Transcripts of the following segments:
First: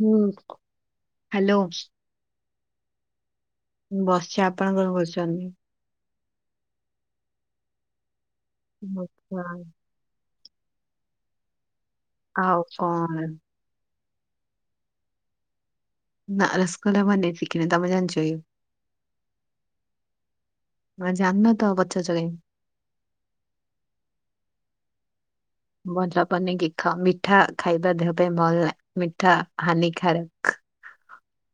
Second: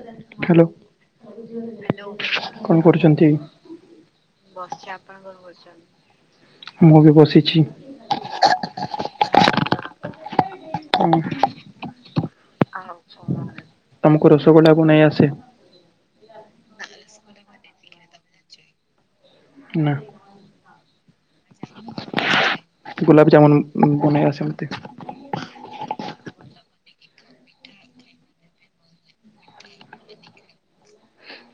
ହୁଁ hello hello କଣ କରୁଚନ୍ତି? ବସିଛି ଆପଣ କଣ କରୁଚନ୍ତ? ମୁଁ ବି ବସିଛି। ଆଚଛା। ହୁଁ ହୁଁ। ଆଉ କଣ? ତମକୁ ରସଗୋଲା ବନେଇ ଆସେ। ନା ରସ୍ଗୋଲା ଭନେଇ ସିକିନି ତମେ ଯାନଚ କି? ନା। ତମେ ଜାଣିନ ତ ପୁଚାରୁଛ କାଇଁ। ଗୋଲାପ ଜାମୁନ ବନେଇ ଆସନ୍ତି? ଭଜଲା ପନିକି ଖାଅ ମିଠା ଖାଇବା ଦେହ ପାଇଁ ଭଲ ନାହି ମିଠା ହାନିକାରକ।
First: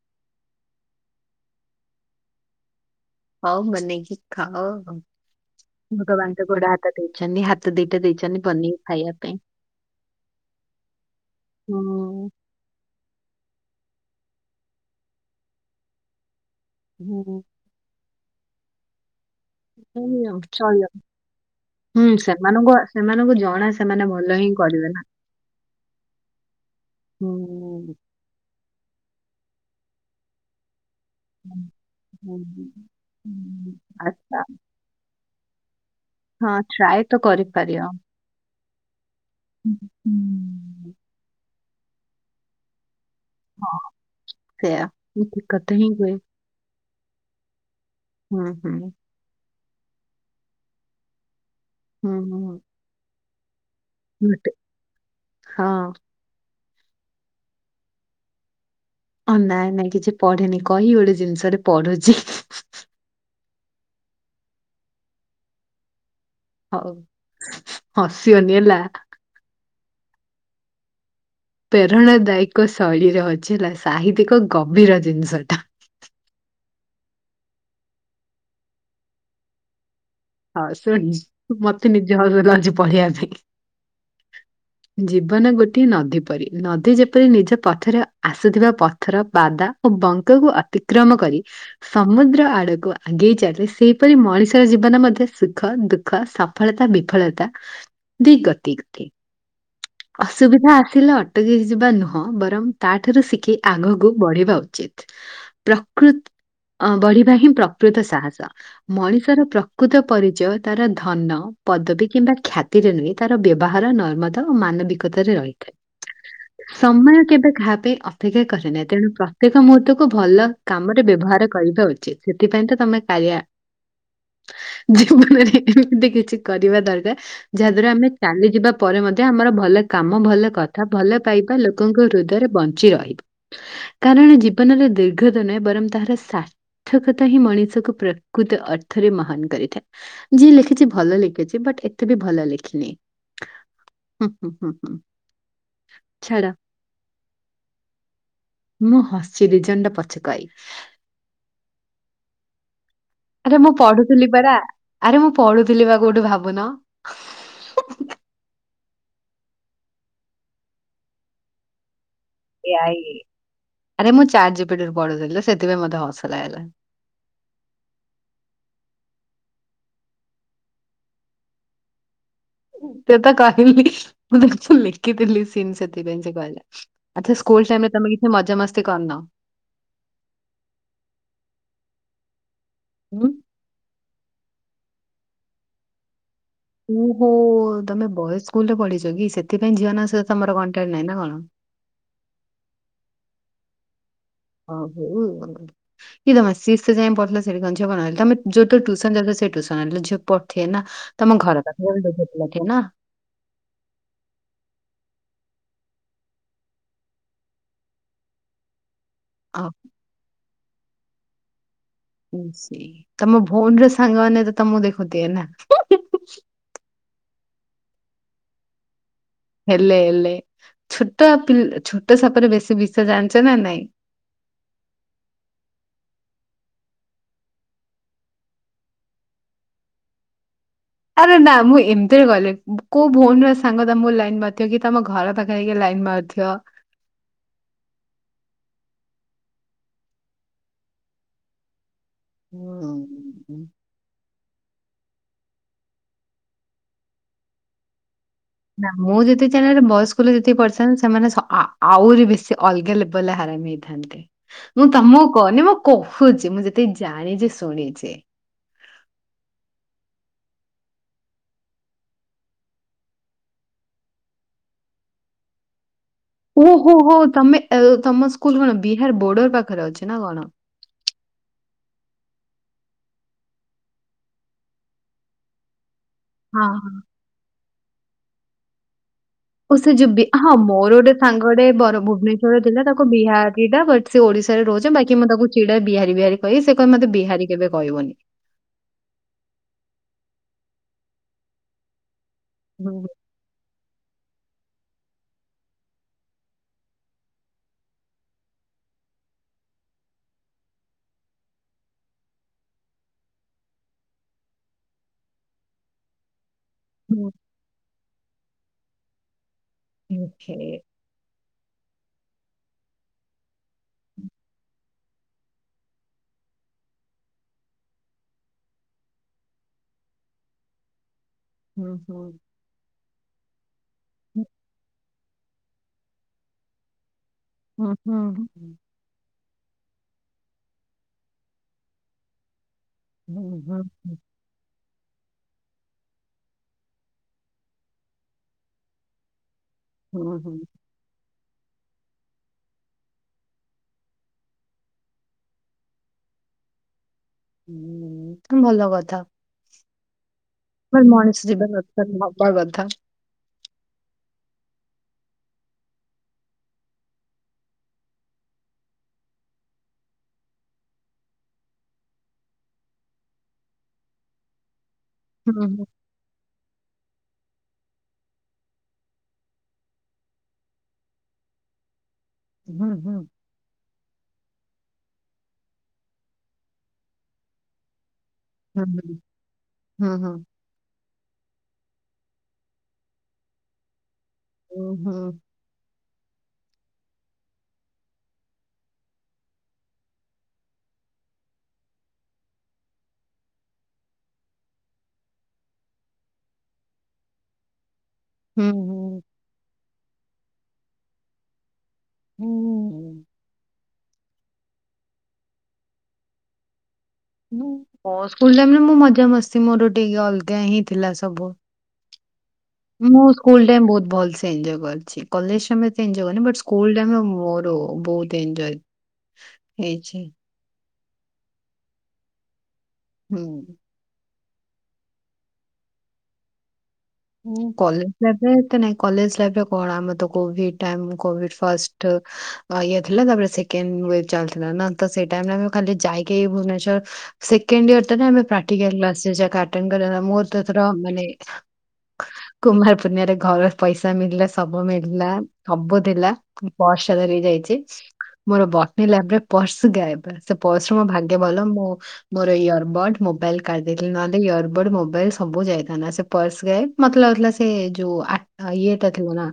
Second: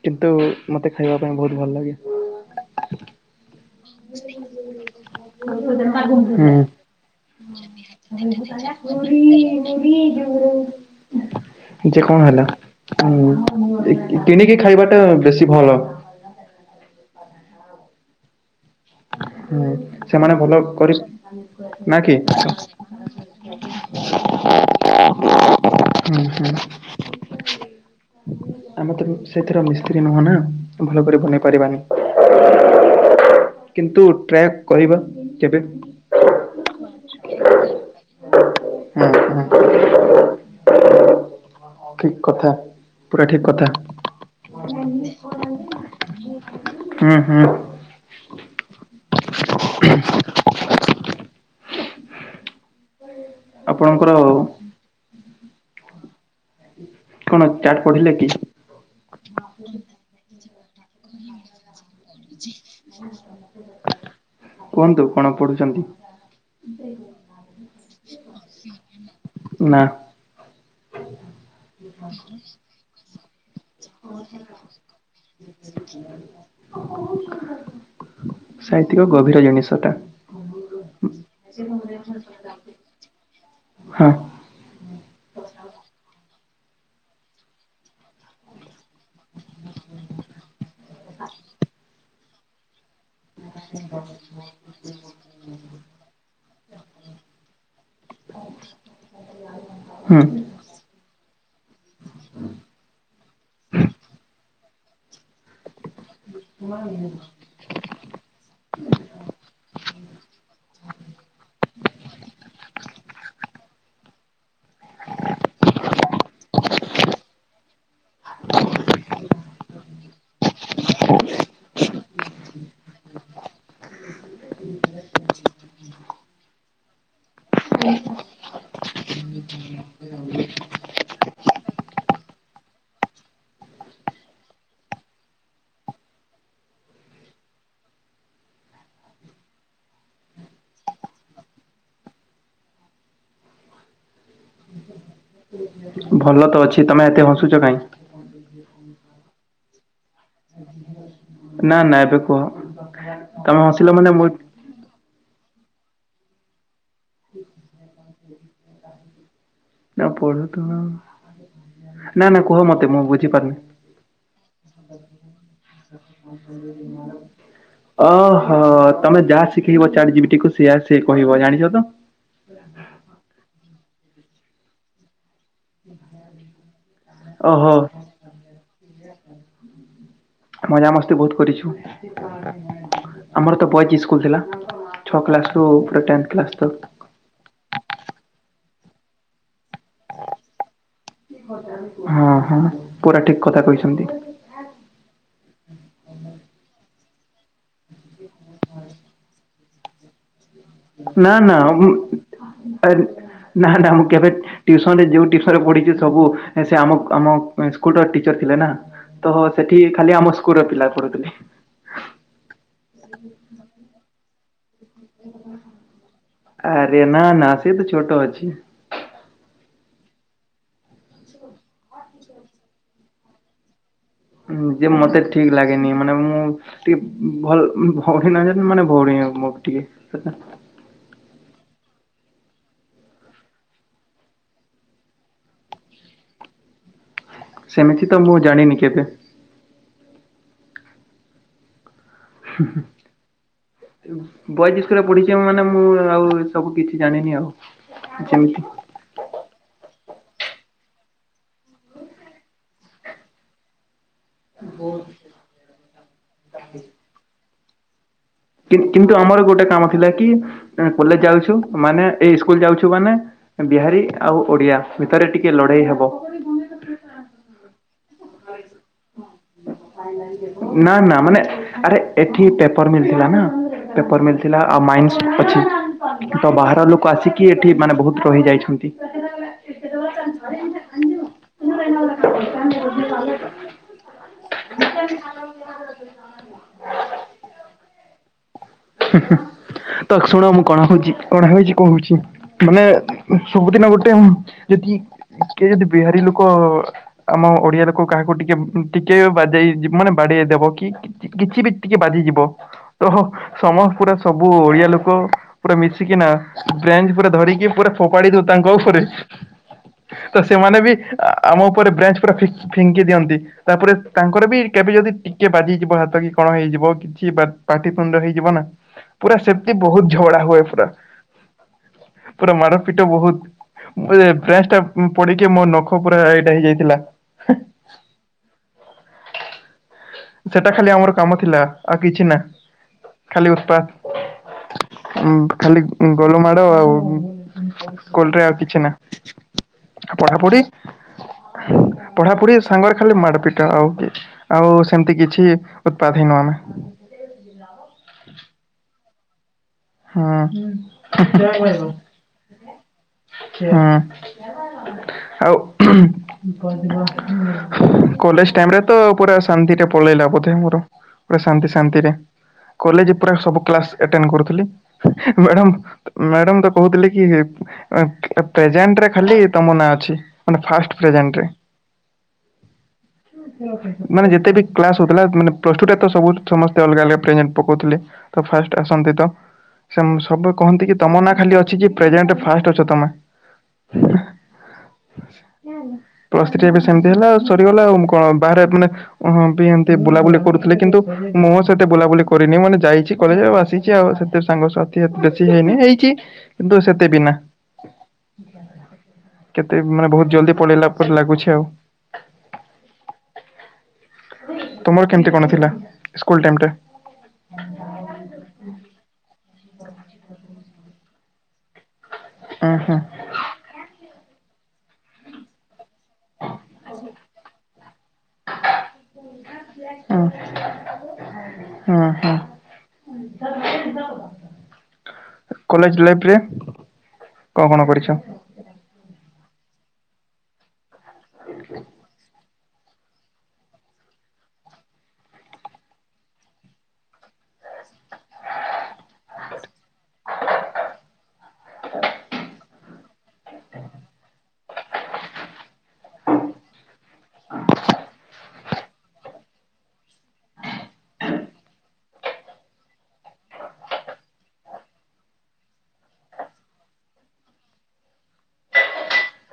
କିନ୍ତୁ ମତେ ଖାଇବା ପାଇଁ ବହୁତ ଭଲ ଲାଗେ। ହଉ ଵନେଇକି ଖାଅ। ଭଗବାନ୍ ତ ଗୋଡ ହୁଁ ହାତ ଦେଇଛନ୍ତି ହାତ ଦିଟା ଦେଇଛନ୍ତି ବନେଇ ଖାଇବା ପାଇଁ। ଯେ କଣ ହୁଁ ହେଲା କିଣିକି ଖାଇବାଟା ବେଶୀ ଭଲ। ହୁଁ। ହୁଁ ନ ସେମାନେ ଭଲ ଚଲ। କରି ନା ହୁଁ କି? ସେମାନଙ୍କୁ ସେମାନଙ୍କୁ ଜଣା ସେମାନେ ଭଲ ହିଁ କରିବେ ନା। ହୁଁ ହୁଁ [inaudible] ହୁଁ [inaudible] ଆମ ତ ସେଥିର ମିସ୍ତ୍ରୀ ନୁହଁ ନା ଭଲ କରି [unintelligible] ହଁ ହୁଁ ହ [inaudible] କିନ୍ତୁ ଟ୍ରାକ୍ କରିବା କେବେ ହଁ ଟ୍ରାଏ ତ କରିପାରିବା। ହଁ ହଁ [inaudible] ହୁଁ [inaudible] ଠିକ କଥା। ପୁରା ଠିକ କଥା ହ ସେଇୟା ମୁ ଦକତ ହିଁ ହୁଏ [unintelligible] ହୁଁ ହୁଁ। ହୁଁ ହୁଁ। [inaudible] ହୁଁ ହୁଁ ହୁଁ [unintelligible] ଆପଣଙ୍କର ମ ହଁ [inaudible] କଣ ଚାଟ୍ ପଢିଲେ କି? ହ ନାଇଁ ନାଇଁ କିଛି ପଢେନି କହି ଗୋଟେ ଜିନିଷ ରେ ପଢୁଛି। [inaudible] କୁହନ୍ତୁ କଣ ପଢୁଛନ୍ତି? ହଉ ହସିବନି ହେଲା। ନା। ପ୍ରେରଣାଦାୟକ ଶୈଳୀରେ ଅଛି ହେଲା ସାହିତ୍ୟିକ ଗଭୀର ଜିନିଷ ଟା। ହ [inaudible] ଓ ହ ସୁ [unintelligible] ସାହିତ୍ୟିକ ଗଭୀର ଏଇ ଜିନିଷ ଟା। ହଁ ଶୁଣି ମତେ ନିଜ ହସ ଲାଗଛି ପଢିବା ପାଇଁ [unintelligible] ହଁ। [inaudible] ଜୀବନ ଗୋଟିଏ ନଦୀ ପରି ନଦୀ ଯେପରି ନିଜ ପଥରେ ଆସୁଥିବା ପଥର ବାଦା ଓ ବଙ୍କା କୁ ଅତିକ୍ରମ କରି ସମୁଦ୍ର ଆଡକୁ ଆଗେଇ ଚାଲିଲେ ସେହିପରି ମଣିଷର ଜୀବନ ମଧ୍ୟ ସୁଖ ଦୁଃଖ ସଫଳତା ବିଫଳତା ଦି ଗତି କଟରେ। ହୁଁ ଅସୁବିଧା ଆସିଲେ ଅଟକି ଯିବା ନୁହଁ ବରଂ ତାଠାରୁ ଶିଖି ଆଗକୁ ବଢିବା ଉଚିତ। ପ୍ରକୃତ ବଢିବା ହିଁ ପ୍ରକୃତ ସାହସ ମଣିଷର ପ୍ର ପ୍ରକୃତ ପରିଚୟ ତାର ଧନ। ପଦବୀ କିମ୍ବା ଖ୍ୟାତିରେ ନୁହେଁ ତାର ବ୍ୟବହାର ନର୍ମଦା ଓ ମାନବିକତାରେ ରହିଥାଏ। ହ [inaudible] ସମୟ କେବେ କାହା ବି ଅପେକ୍ଷା କରେ ନାହିଁ ତେଣୁ ପ୍ରତ୍ୟେକ ମୁହୂର୍ତ୍ତକୁୁ ଭଲ କାମରେ ବ୍ୟବହାର କରିବା ଉଚିତ। ସେଥିପାଇଁ ତମେ କାାରିଆ। ଜୀବନରେ ଏମିତି କିଛି କରିବା ଦରକାର ଯାହାଦ୍ଵାରା ଆମେ ଚାଲିଯିବା ପରେ ମଧ୍ୟ ଆମର ଭଲ କାମ ଭଲ କଥା ଭଲ ପାଇବା ଲ ଲୋକଙ୍କ ହୃଦୟରେ ବଞ୍ଚି ରହିବ କାରଣ ଜୀବନରେ ଦୀର୍ଘ ନୁହେଁ ବରଂ ତାହାର କ୍ଷମତା ହି ମଣିଷକୁ ପ୍ରକୃତ ଅର୍ଥରେ [unintelligible] ଥା ଯିଏ ଲେଖିଚି ଭଲ ଲେଖିଚି ବଟ୍ ଏତେ ବି ଭଲ ଲେଖିନି। ହୁଁ ହୁଁ ହୁଁ ହୁଁ। ଭଲ ଛାଡ଼ ତ ଅଛି ତମେ ଏତେ ହସୁଚ କାଇଁ। ମୁଁ ହସିି ଦିଇ ଜଣ୍ଡ ପଛକ ନା ନା ଏବେ କୁହ? ଆରେ ତମେ ମୁଁ ହସିଲ ମାନେ ପଢୁଥିଲି ମୁଁ ପରା ଆରେ ମୁଁ ପଢୁଥିଲି ବା କୋଉଠୁ ଭାବୁନ? [unintelligible] ନା ପଢ ତୁନ ନା ନା କୁହ ମତେ ମୁଁ ବୁଝିପାରୁନି। ଆରେ ମୁଁ ଚାରଜିପିଟିରୁ ପଡୁଥିଲି ତ ସେଥିପାଇଁ ମୋତେ ହସ ଲାଗିଲା। [unintelligible] ଓହୋ ତମେ ଯାହା ଶିଖେଇବ ଚାଟଯିବିଟିକୁ ସେଆ ସେଏ କହିବ ଜାଣିଚ ତ? ତ ତ କହିଲି ମୁଁ ଦେଖୁ ଲେଖିଥିଲି ସିନ୍ ସେଥିପାଇଁ ସେ କହିଲା। ଆଚ୍ଛା ସ୍କୁଲ ଓହୋ ଟାଇମରେ ତମେ କିଛି ମଜାମସ୍ତି କରିନ। ମଜାମସ୍ତି ବହୁତ୍ କରିଛୁ। ହୁଁ? ଆମର ତ ବଏଜ୍ ସ୍କୁଲ୍ ଥିଲା ଛଅ କ୍ଲାସ୍ରୁ ପୁରା ଟେନ୍ଥ କ୍ଲାସ ତ। ତୁ ହୋ ତମେ ବଏ ସ୍କୁଲରେ ପଢ଼ିଚ କି ସେଥିପାଇଁ ଝିଅନଙ୍କ ସହିତ ତମର କଣ୍ଟାକ୍ଟ ନାହିଁ ନା କଣ? ହଁ ହଁ ପୁରା ଠିକ୍ କଥା କହିଛନ୍ତି। ଓ ହଉ। କି ସିକସ ଯାଏ ପଥିଲା ସେଠି [unintelligible] ତମ ଯୋଉଠୁ ଟୁସନ୍ ଯାଉଥିଲ ସେଇ ଟୁସନ୍ [unintelligible] ଥିଏନା ନା ତମ ନା ଘର ମୁଁ ପାଖରେ ବି ବହୁତ ପିଲା ଥିବେ ନା। ଏ ନା ନା ମୁଁ କେ୍ୟବେଟ୍ ଟ୍ୟୁସନରେ ଯୋଉ [unintelligible] ପଡିଚି ସବୁ ସେ ଆମ ଆମ ସ୍କୁଲ ଟିଚର ଥିଲେ ନା। ତ ଓ ସେଠି ଖାଲି ଆମ ସ୍କୁଲର ପିଲା ପଢୁଥିଲେ। ସେଇ ତମ ଭଉଣୀର ସାଙ୍ଗମାନେ ତ ତମକୁ ଦେଖୁଥିଏ ନା। ଆରେ ନା ନା ସେ ତୁ ଛୋଟ ଅଛି। ହେଲେ ହେଲେ ଛୋଟ ପିଲ୍ ଛୋଟ ସାପର ବେଶୀ ବିଷ ଜାଣିଚ ନା ନାଇଁ। ଯେ ମତେ ଠିକ୍ ଲାଗେନି ମାନେ ମୁଁ ଟିକେ ଭଲ ଭଉଣୀ ନ ଜ ମାନେ ଭଉଣୀବ ମୋ ଟିକେ [unintelligible] ଆରେ ନା ମୁଁ ଏମ୍ତିରେ କଇଲି କୋଉ ଭଉଣୀର ସାଙ୍ଗ [unintelligible] ଲାଇନ୍ ବାଥିବ କି ତମ ଘର ପାଖ୍ [unintelligible] ଲାଇନ୍ ମାରୁଥିବ। ସେମିତି ତ ମୁଁ ଜାଣିନି କେବେ। ହୁଁ। ବଏଜ୍ ସ୍କୁଲରେ ପଢିଚି ମାନେ ମୁଁ ଆଉ ସବୁ କିଛି ଜାଣିନି ଆଉ ଯେମ୍ତି ନା ମୁଁ ଯେତେ [unintelligible] ବଏ ସ୍କୁଲରେ ଯେତିକି ପଢିଥାନ୍ତି ସେମାନେ ଆ ଆହୁରି ବେଶୀ ଅଲଗା ଲେବଲରେ ହାରାମି। [unintelligible] ମୁଁ ତମକୁ କହନି ମୁଁ କହୁଚି ମୁଁ ଯେତିକି ଜାଣିଚି ଶୁଣିଚି। କିନ୍ତୁ ଆମର ଗୋଟେ କାମ ଥିଲା କି କଲେଜ ଯାଉଛୁ ମାନେ ଏଇ ଇସ୍କୁଲ ଯାଉଛୁ ମାନେ ବିହାରୀ ଆଉ ଓଡିଆ ଭିତରେ ଟିକେ ଲଢେଇ ହବ। ଓହୋ ହୋ ତମେ ଏ ତମ ସ୍କୁଲ କଣ ବିହାର ବୋର୍ଡର ପାଖରେ ଅଛି ନା କଣ? ନା ନା ମାନେ ଆରେ ଏଠି ପେପର ମିଳିଥିଲା ନା। ପେପର ମିଥିଲା ଆଉ ମାଇନ୍ସ ଅଛି। ତ ବାହାର ହଁ ଲୋକ ଆସିକି ଏଠି ମାନେ ବହୁତ୍ ରହି ଯାଇଛନ୍ତି। ଓ ସେ ଯିବି ହଁ ମୋର ଗୋଟେ ସାଙ୍ଗ ଗୋଟେ [unintelligible] ଭୁବନେଶ୍ଵର ଥିଲା ତାକୁ କୁ ବିହାରୀଟା ବଟ୍ ସେ ଓଡିଶାରେ ରହୁଚି ବାକି ମୁଁ ତାକୁ ଛିଡା ବିହାରୀ ବିହାରୀ କହି ସେ କହ ମତେ ବିହାରୀ କେବେ କହିବନି। ହୁଁ-ହୁଁ ତ ଶୁଣ ମୁଁ କଣ ହଉଚି, କଣ ହେଇଚି କହୁଚି ମାନେ ହୁଁ ସବୁଦିନ ଗୋଟେ ଯଦି କିଏ ଯଦି ବିହାରୀ ଲୋକ ଆମ ଓଡିଆ ଲୋକ କାହାକୁ ଟିକେ-ଟିକେ ବାଜେଇ ମାନେ ବାଡେଇ ଦବ କି? କିଛି ବି ଟିକେ ବାଜିଯିବ ତ ସମ ପୁରା ସବୁ ଓଡିଆ ଲୋକ ପୁରା ମିଶିକିନା [unintelligible] ପୁରା ହୁଁ ଧରିକି ପୁରା ଫୋପାଡି ଦଉ ତାଙ୍କ ଉପରେ ତ ଓକେ ସେମାନେ ବି ଆମ ଉପରେ ବ୍ରାଞ୍ଚ ପୁରା ଫି ଫିଙ୍କି ଦିଅନ୍ତି। ତାପରେ ତାଙ୍କର ବି କେବେ ଯଦି ଟିକେ ବାଜିଯିବ ହାତ କି କଣ ହେଇଯିବ କିଛି ବା ପାଟିିତୁଣ୍ଡ ହେଇଯିବ ନା, ପୁରା ସେମ୍ତି ବହୁତ୍ ଝଗଡା ହୁଏ ପୁରା। ହୁଁ ହୁଁ ପୁରା ମାଡ ପିଟ ବହୁତ୍ [unintelligible] ପଡିକି ମୋ ନଖ ପୁରା ଏଇଟା ହେଇଯାଇଥିଲା। ହୁଁ-ହୁଁ। ସେଟା ଖାଲି ଆମର କାମ ଥିଲା, ଆଉ କିଛି ନା ହୁଁ ଖାଲି ହୁଁ ଉତ୍ପାତ୍ ଉଁ ଖାଲି ଗଲୁ ମାଡ଼ ଆଉ ସ୍କୁଲ୍ ରେ ଆଉ କିଛି ନା, ହୁଁ ପଢାପଢି ହୁଁ ପଢାପଢି ସାଙ୍ଗରେ ଖାଲି ମାଡ ପିଟା ଆଉ କି ଆଉ ସେମ୍ତି କିଛି ଉତ୍ପାତ ହେଇନୁ ଆମେ। ଭଲ କଥା। ହଁ। [unintelligible] ମଣିଷ [unintelligible] ନବା କଥା। ହଁ, ଆଉ କଲେଜ୍ ଟାଇମ୍ ରେ ତ ପୁରା ଶାନ୍ତି ଟା ପଳେଇଲା ବୋଧେ ମୋର। ପୁରା ଶାନ୍ତି ଶାନ୍ତିରେ କଲେଜ୍ ପୁରା ସବୁ କ୍ଲାସ୍ ଏଟେଣ୍ଡ କରୁଥିଲି, ହୁଁ ମେଡମ୍ ହୁଁ ମ୍ୟାଡମ୍ ତ କହୁଥିଲେ କି ପ୍ରେଜେଣ୍ଟରେ ଖାଲି ତମ ନାଁ ଅଛି। ମାନେ ଫାଷ୍ଟ ପ୍ରଜେଣ୍ଟରେ। [inaudible] ମାନେ ଯେତେ ବି କ୍ଲାସ ହଉଥିଲା ମାନେ ପ୍ଲସ୍ ଟୁ ଟା ତ ସବୁ ସମସ୍ତେ ଅଲଗା-ଅଲଗା ପ୍ରେଜେଣ୍ଟ ପକଉଥିଲେ। ତ ଫାଷ୍ଟ ହୁଁ ହୁଁ। ଆସନ୍ତି ତ ସେ ହୁଁ ହୁଁ ସବୁ କହନ୍ତି କି ତମ ନାଁ ଖାଲି ଅଛି କି ପ୍ରେଜେଣ୍ଟରେ ଫାଷ୍ଟ ଅଛ ତମେ। ଉଁହୁଁ। ପ୍ଲସ୍ ଥ୍ରି ଏବେ ସେମ୍ତି ହେଲା ଆଉ, ସରିଗଲା ଆଉ ମୁଁ କଣ ବାହାରେ ମାନେ ହଁ ବି ଏମ୍ତି ବୁଲାବୁଲି କରୁଥିଲେ କିନ୍ତୁ ମୁଁ ସେତେ ବୁଲାବୁଲି କରିନି ମାନେ ଯାଇଚି କଲେଜ୍ ଆଉ ଆସିଚି ଆଉ ସେତେ ସାଙ୍ଗସଥି ଏତ୍ ବେଶୀ ହେଇନି ହେଇଚି କିନ୍ତୁ ସେତେ ବି ନା। ହୁଁ ହୁଁ। କେତେ ମାନେ ବହୁତ୍ ଜଲ୍ଦି ପଳେଇଲା ଲାଗୁଛି ଆଉ। ହୁଁ-ଉଁ। ତୁମର କେମ୍ତି କଣ ଥିଲା, ସ୍କୁଲ୍ ଟାଇମ୍ ଟା? ମୋ ସ୍କୁଲ୍ ଟାଇମ୍ ରେ ମୁଁ ମଜା ମସ୍ତି ମୋର ଟିକେ ଅଲଗା ହିଁ ଥିଲା ସବୁ। ଉଁ-ହୁ। ମୁଁ ସ୍କୁଲ୍ ଟାଇମ୍ ବହୁତ୍ ଭଲ୍ସେ ଏଞ୍ଜୟ୍ କରିଛି। କଲେଜ୍ [unintelligible] ଏତେ ଏଞ୍ଜୟ୍ କରିନି ବଟ ସ୍କୁଲ୍ ଟାଇମ୍ ରେ ମୋର ବହୁତ୍ ଏଞ୍ଜୟ୍ ହେଇଛି। ହଁ-ହଁ। ହୁଁ। କଲେଜ୍ ଲାଇଫ୍ ରେ [unintelligible] କଲେଜ୍ ଲାଇଫ୍ ରେ ଏତେ ନାଇଁ, କଲେଜ୍ ଲାଇଫ୍ ରେ [unintelligible] ତ କୋଭିଡ ଟାଇମ୍ କୋଭିଡ୍ ଫାଷ୍ଟ ଇଏ ଥିଲା ତାପରେ ସେକଣ୍ଡ ୱ ଚାଲିଥିଲା ନା ତ ସେଇ ଟାଇମରେ ଆମେ ଖାଲି ଯାଇକି ଭୁବନେଶ୍ଵର ସେକେଣ୍ଡ ଇୟର ତ ଆମେ ପ୍ରାଟୀକାଲ କ୍ଲଶେଷ ଆଟେଣ୍ଡ କରିବା କଥା ମୋର ତ ଏଥର ମାନେ। କୁମାର ପୂର୍ଣ୍ ରେ ଘର ପଇସା ମଳିଲା ସବୁ ମିଳିଲା ସବୁ ଥିଲା ବ ସାଲେରୀ ଯାଇଛି। ମୋର ବଟିନି ଲ୍ୟବରେ ପର୍ସ ଗାଏବ ସେ ପର୍ସ ମୋ ଭାଗ୍ୟ ଭଲ ମୁଁ ମୋର ଇୟରବଡ ମୋବାଇଲ କାଢଦେଇଥିଲି ନହେଲେ ଇୟରବଡ ମୋବାଇଲ ସବୁ ଯାଇଥାଆନ୍ତା ସେ ପର୍ସ [inaudible] ମତେ ଲାଗୁଥିଲା ସେ ଯୋଉ ଆ ଇଏଟା ଥିବନା।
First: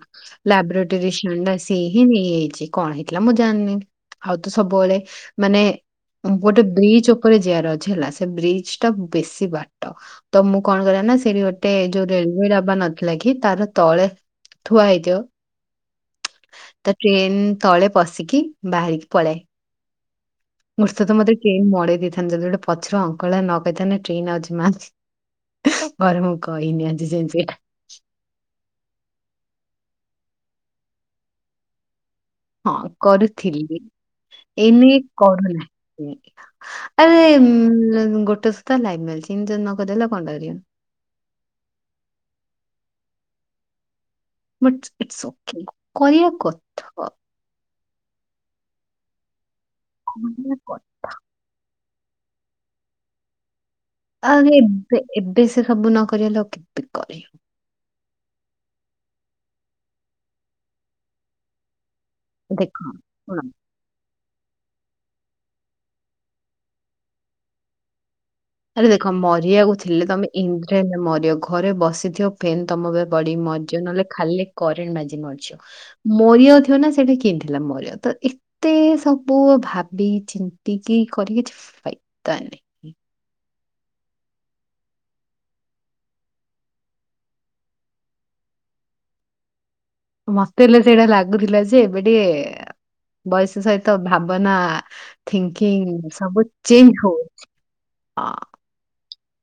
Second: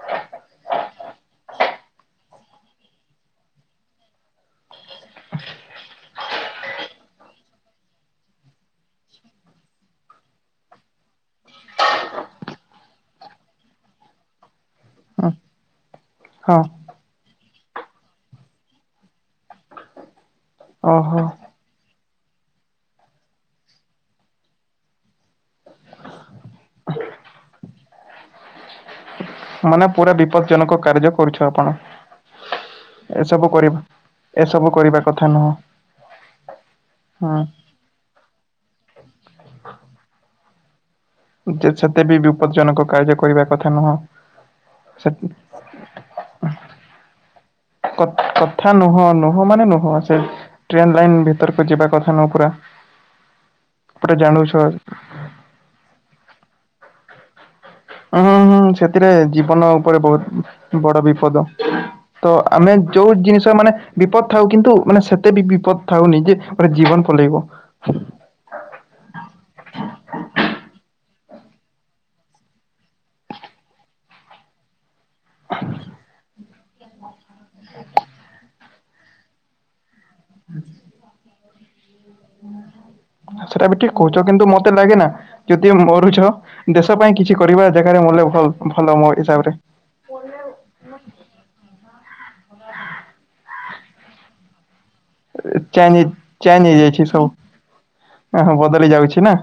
ଲାବ୍ରରେଟେରୀ ସ୍ୟାଣ୍ଡା ସେହିଁ ନେଇଯାଇଛି କଣ ହେଇଥିଲା ମୁଁ ଜାଣିନି। ଆଉ ତ ସବୁବେଳେ ମାନେ ଗୋଟେ ବ୍ରିଜ ଉପରେ ଯିବାର ଅଛି ହେଲା ସେ ବ୍ରିଜ ଟା ବେଶୀ ବାଟ। ତ ମୁଁ କଣ କରେ ନା ସେଇଠି ଗୋଟେ। ଯୋଉ ରେଡିମେଡି ଆବା ନଥିଲା କି ତାର ତଳେ ଥୁଆ ହେଇଥିବ। ହଁ ହଁ। ତ ଟ୍ରେନ ତଳେ ପଶିକି ବାହାରିକି ପଳାଏ। ମୃଶତ ଓହୋ ମୋତେ ଟ୍ରେନ ମଡେଇ ଦେଇଥାନ୍ତା ଯଦି ଗୋଟେ ପଛରେ ଅଙ୍କଳ ନ କହିଥାନ୍ତା ଟ୍ରେନ୍ ଆଉଛି ମା। ଘରେ ମୁଁ କହିଁନି ଆଜି ଯାଏଁ ପରା। ମାନେ ପୁରା ବିପଦଜନକ କାର୍ଯ୍ୟ କରୁଛ ଆପଣ। ହଁ ଏସବୁ କରିବା କରୁଥିଲି ଏସବୁ ଏଇନେ କରିବା କଥା ନୁହଁ କରୁନାହିଁ। ଆରେ ହୁଁ ଗୋଟେ ସୂତା ଲାଇନ୍ ମାରିଛି ଏମିତି ଯେଦିନକରିବ ତାହାଲେ ଆଉ କଁଟା କରିବ। ଉଚିତ ସତ୍ୱୟ ବି ବିପଦ ଜନକ କାର୍ଯ୍ୟ କରିବା କଥା ନୁହଁ। ବଟ ସେ ଇଟସ ଓକେ କରିବା କଥା। କ-କଥା ନୁହଁ ନୁହଁ ମାନେ ନୁହଁ ସେ କରିବା କଥା ଟ୍ରେନ ଲାଇନ ଭିତରକୁ ଯିବା କଥା ନୁହଁ ପୁରା। ପୁରା ଜାଣୁଛ ଆହୁରି ଏବେ ଏବେ ସେ ସବୁ ନ କରିହେଲେ ଆଉ କେତେ କରିବ। ହଁ ହଁ ସେଥିରେ ଜୀବନ ଉପରେ ବହୁତ ବଡ ବିପଦ। ହଁ ଦେଖ ଆମେ ଯୋଉ ଶୁଣ ଜିନିଷ ମାନେ ବିପଦ ଥାଉ କିନ୍ତୁ ମାନେ ସେତେ ବି ବିପଦ ଥାଉନି ଯେ ଜୀବନ ପଲେଇବ। ଆରେ ଦେଖ ମରିବାକୁ ଥିଲେ ତ ଆମେ ଇନ୍ଭିଟ ମରବ ଘରେ ବସିଥିବ ଫେନ୍ ତମ ଉପରେ ପଢି ମରିଯିବ ନହେଲେ। ଖାଲି କରେଣ୍ଟ ବାଜି ମରିଯିବ ମାରିବାଗୁ ଥିବନା ସେଠି କେନ୍ତି। ହେଲା ମରିଯାଉଥାଏ ତ ଏତେ ସବୁ ଭାବି ଚିନ୍ତିକି କରି କି ଥାଏ। ତାନି। ସେଟା ବି ଠିକ୍ କହୁଚ କିନ୍ତୁ ମତେ ଲାଗେ ନା ଯେତିକି ମରୁଛ ଦେଶ ପାଇଁ କିଛି କରିବା ଜାଗାରେ ମଲେ ଭଲ ଭଲ ମୋ ହିସାବରେ। ମତେ ହେଲେ ସେଇଟା ଲାଗୁଥିଲା ଯେ ଏବେ ଟିଏ। ବୟସ ସହିତ ଭାବନା। ଚେଞ୍ଚ ଥିଙ୍କିଙ୍ଗ ସବୁ ଚେଞ୍ଚ ଚେଞ୍ଜ ହେଇଯାଇଛି ହଉ ସବୁ ହଁ ଓହୋ ବଦଳି ଯାଉଛି ନା।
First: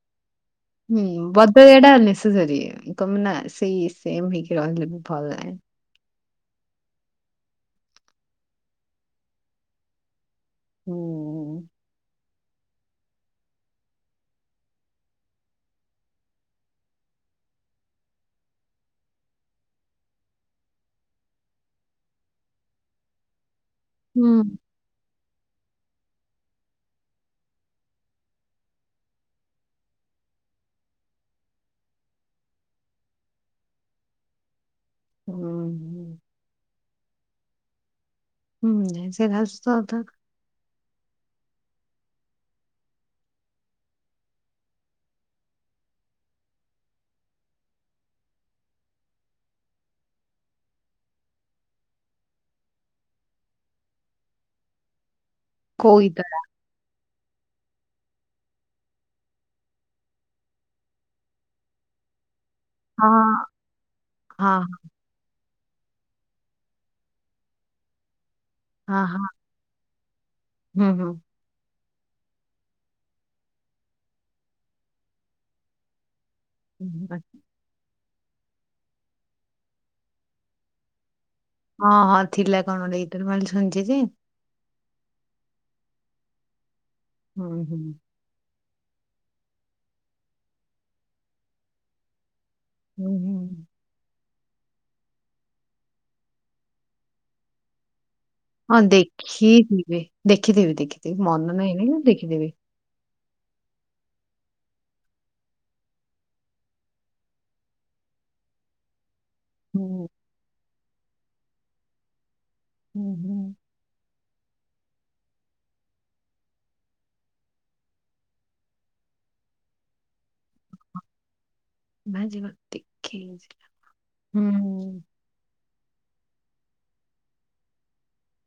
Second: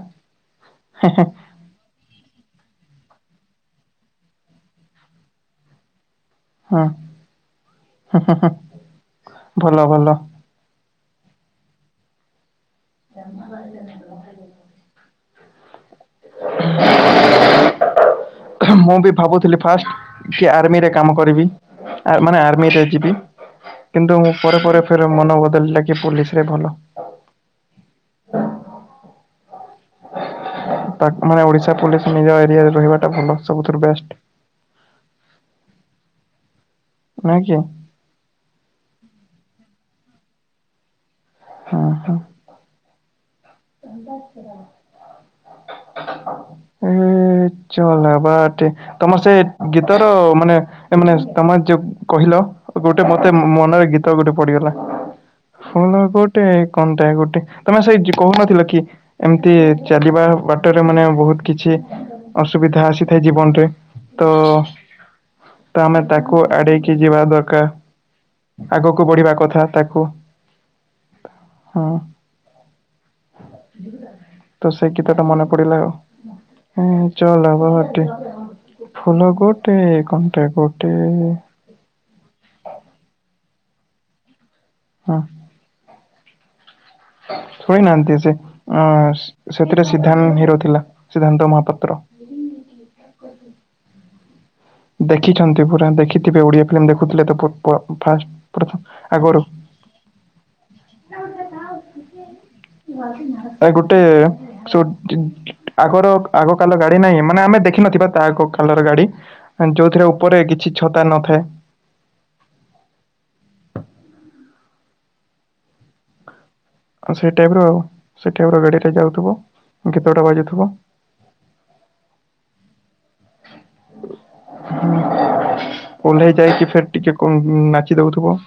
ହୁଁ ବଦଳିବାଟା ନେଶେସରୀ କାହିଁକିନା ସେଇ ସେମ ହେଇକି ରହିଲେ ବି ଭଲ ନା। ହଁ ହଁ ହଁ ଭଲ ଭଲ। ହୁଁ। [unintelligible] [unintelligible] ମୁଁ ବି ଭାବୁଥିଲି ଫାଷ୍ଟ କି ଆର୍ମିରେ କାମ କରିବି। ଆ-ମାନେ ଆର୍ମିରେ ଯିବି। କିନ୍ତୁ ହୁଁ ପରେ ପରେ ଫେର ମନ ବଦଳିଲା କି ପୋଲିସରେ ଭଲ। ତା ମାନେ ଓଡିଶା ପୋଲିସ ନିଜ ଏରିଆରେ ରହିବାଟା ଭଲ ସବୁଥିରୁ ବେଷ୍ଟ। ହୁଁ। Thank you. ହୁଁ ସେ ଖାଉଚି ତ ଅଧା। ହଁ ହଁ। ଅଣ୍ଡା କ୍ଷୀର ହ ଏ ଚଲା ବାଟେ ତମର ସେ ଗୀତର ମାନେ ଏ ମାନେ ତମର ଯୋଉ କହିଲ। ଗୋଟେ ମତେ ମନରେ ଗୀତ ଗୋଟେ ପଡିଗଲା ଫୁଲ ଗୋଟେ କଣ୍ଟା ଗୋଟେ ତମେ ସେଇ ଯେ କହୁନଥିଲ କି ଏମିତି ଚାଲିବା ବାଟରେ ମାନେ ବହୁତ କିଛି ଅସୁବିଧା ଆସିଥାଏ ଜୀବନରେ ତ ତ ଆମେ ତାକୁ ଆଡେଇକି ଯିବା ଦରକାର ଆଗକୁ ବଢିବା କଥା ତାକୁ ହୁଁ ହୁଁ। ହଁ, ତ ସେଇ ଗୀତ ଟା ମନେ ପଡିଲା ଆଉ। ହୁଁ ଚଲବାଟେ। ଫୁଲ ଗୋଟେ କଣ୍ଟା ଗୋଟେ ହଁ ହଁ ଥିଲା କଣ ଗୋଟେ ଗୀତଟେ ମୁ ଶୁଣିଛି ଯେ। ହଁ। ହୁଁ, ହୁଁ, ଶୋଇନାହାନ୍ତି ସେ ଅ ସେଥିରେ ସିଦ୍ଧାନ୍ତ ହିରୋ ଥିଲା ସିଦ୍ଧାନ୍ତ ମହାପାତ୍ର। ହୁଁ ହୁଁ। ଦେଖିଛନ୍ତି ପୁରା ଦେଖିଥିବେ ଓଡିଆ ଫିଲ୍ମ ଦେଖୁଥିଲେ ତ ପୁ ପୁରା ଫାଷ୍ଟ୍। ହଁ ଦେଖିଥିବି ଦେଖିଥିବି ଦେଖିଥିବି ମନ ନାହିଁ ନାଇଁ ମୁଁ ଦେଖିଥିବି। ଆ ଗୋଟେ ଯୋଉ ଚ ଆଗର ଆଗ କାଲ ଗାଡି ନାହିଁ ମାନେ ଆମେ ଦେଖିନଥିବା ତା ଆଗ କାଲର ଗାଡି। ଯୋଉଥିରେ ହୁଁ, ଉପରେ କିଛି ଛତା ନଥାଏ। ହୁଁ ହୁଁ। ସେଇ ଟାଇମ ରୁ ଆଉ ସେ ଟାଇପ ର ଗାଡିଟା ଯାଉଥିବ ଗୀତଟା ବାଜୁଥିବ। ଭଜିେ ଭତି ଖେ ହୁଁ। ଓହ୍ଲେଇ ଯାଇକି ଫେର୍ ଟିକେ କଣ ନାଚି ଦେଉଥିବ।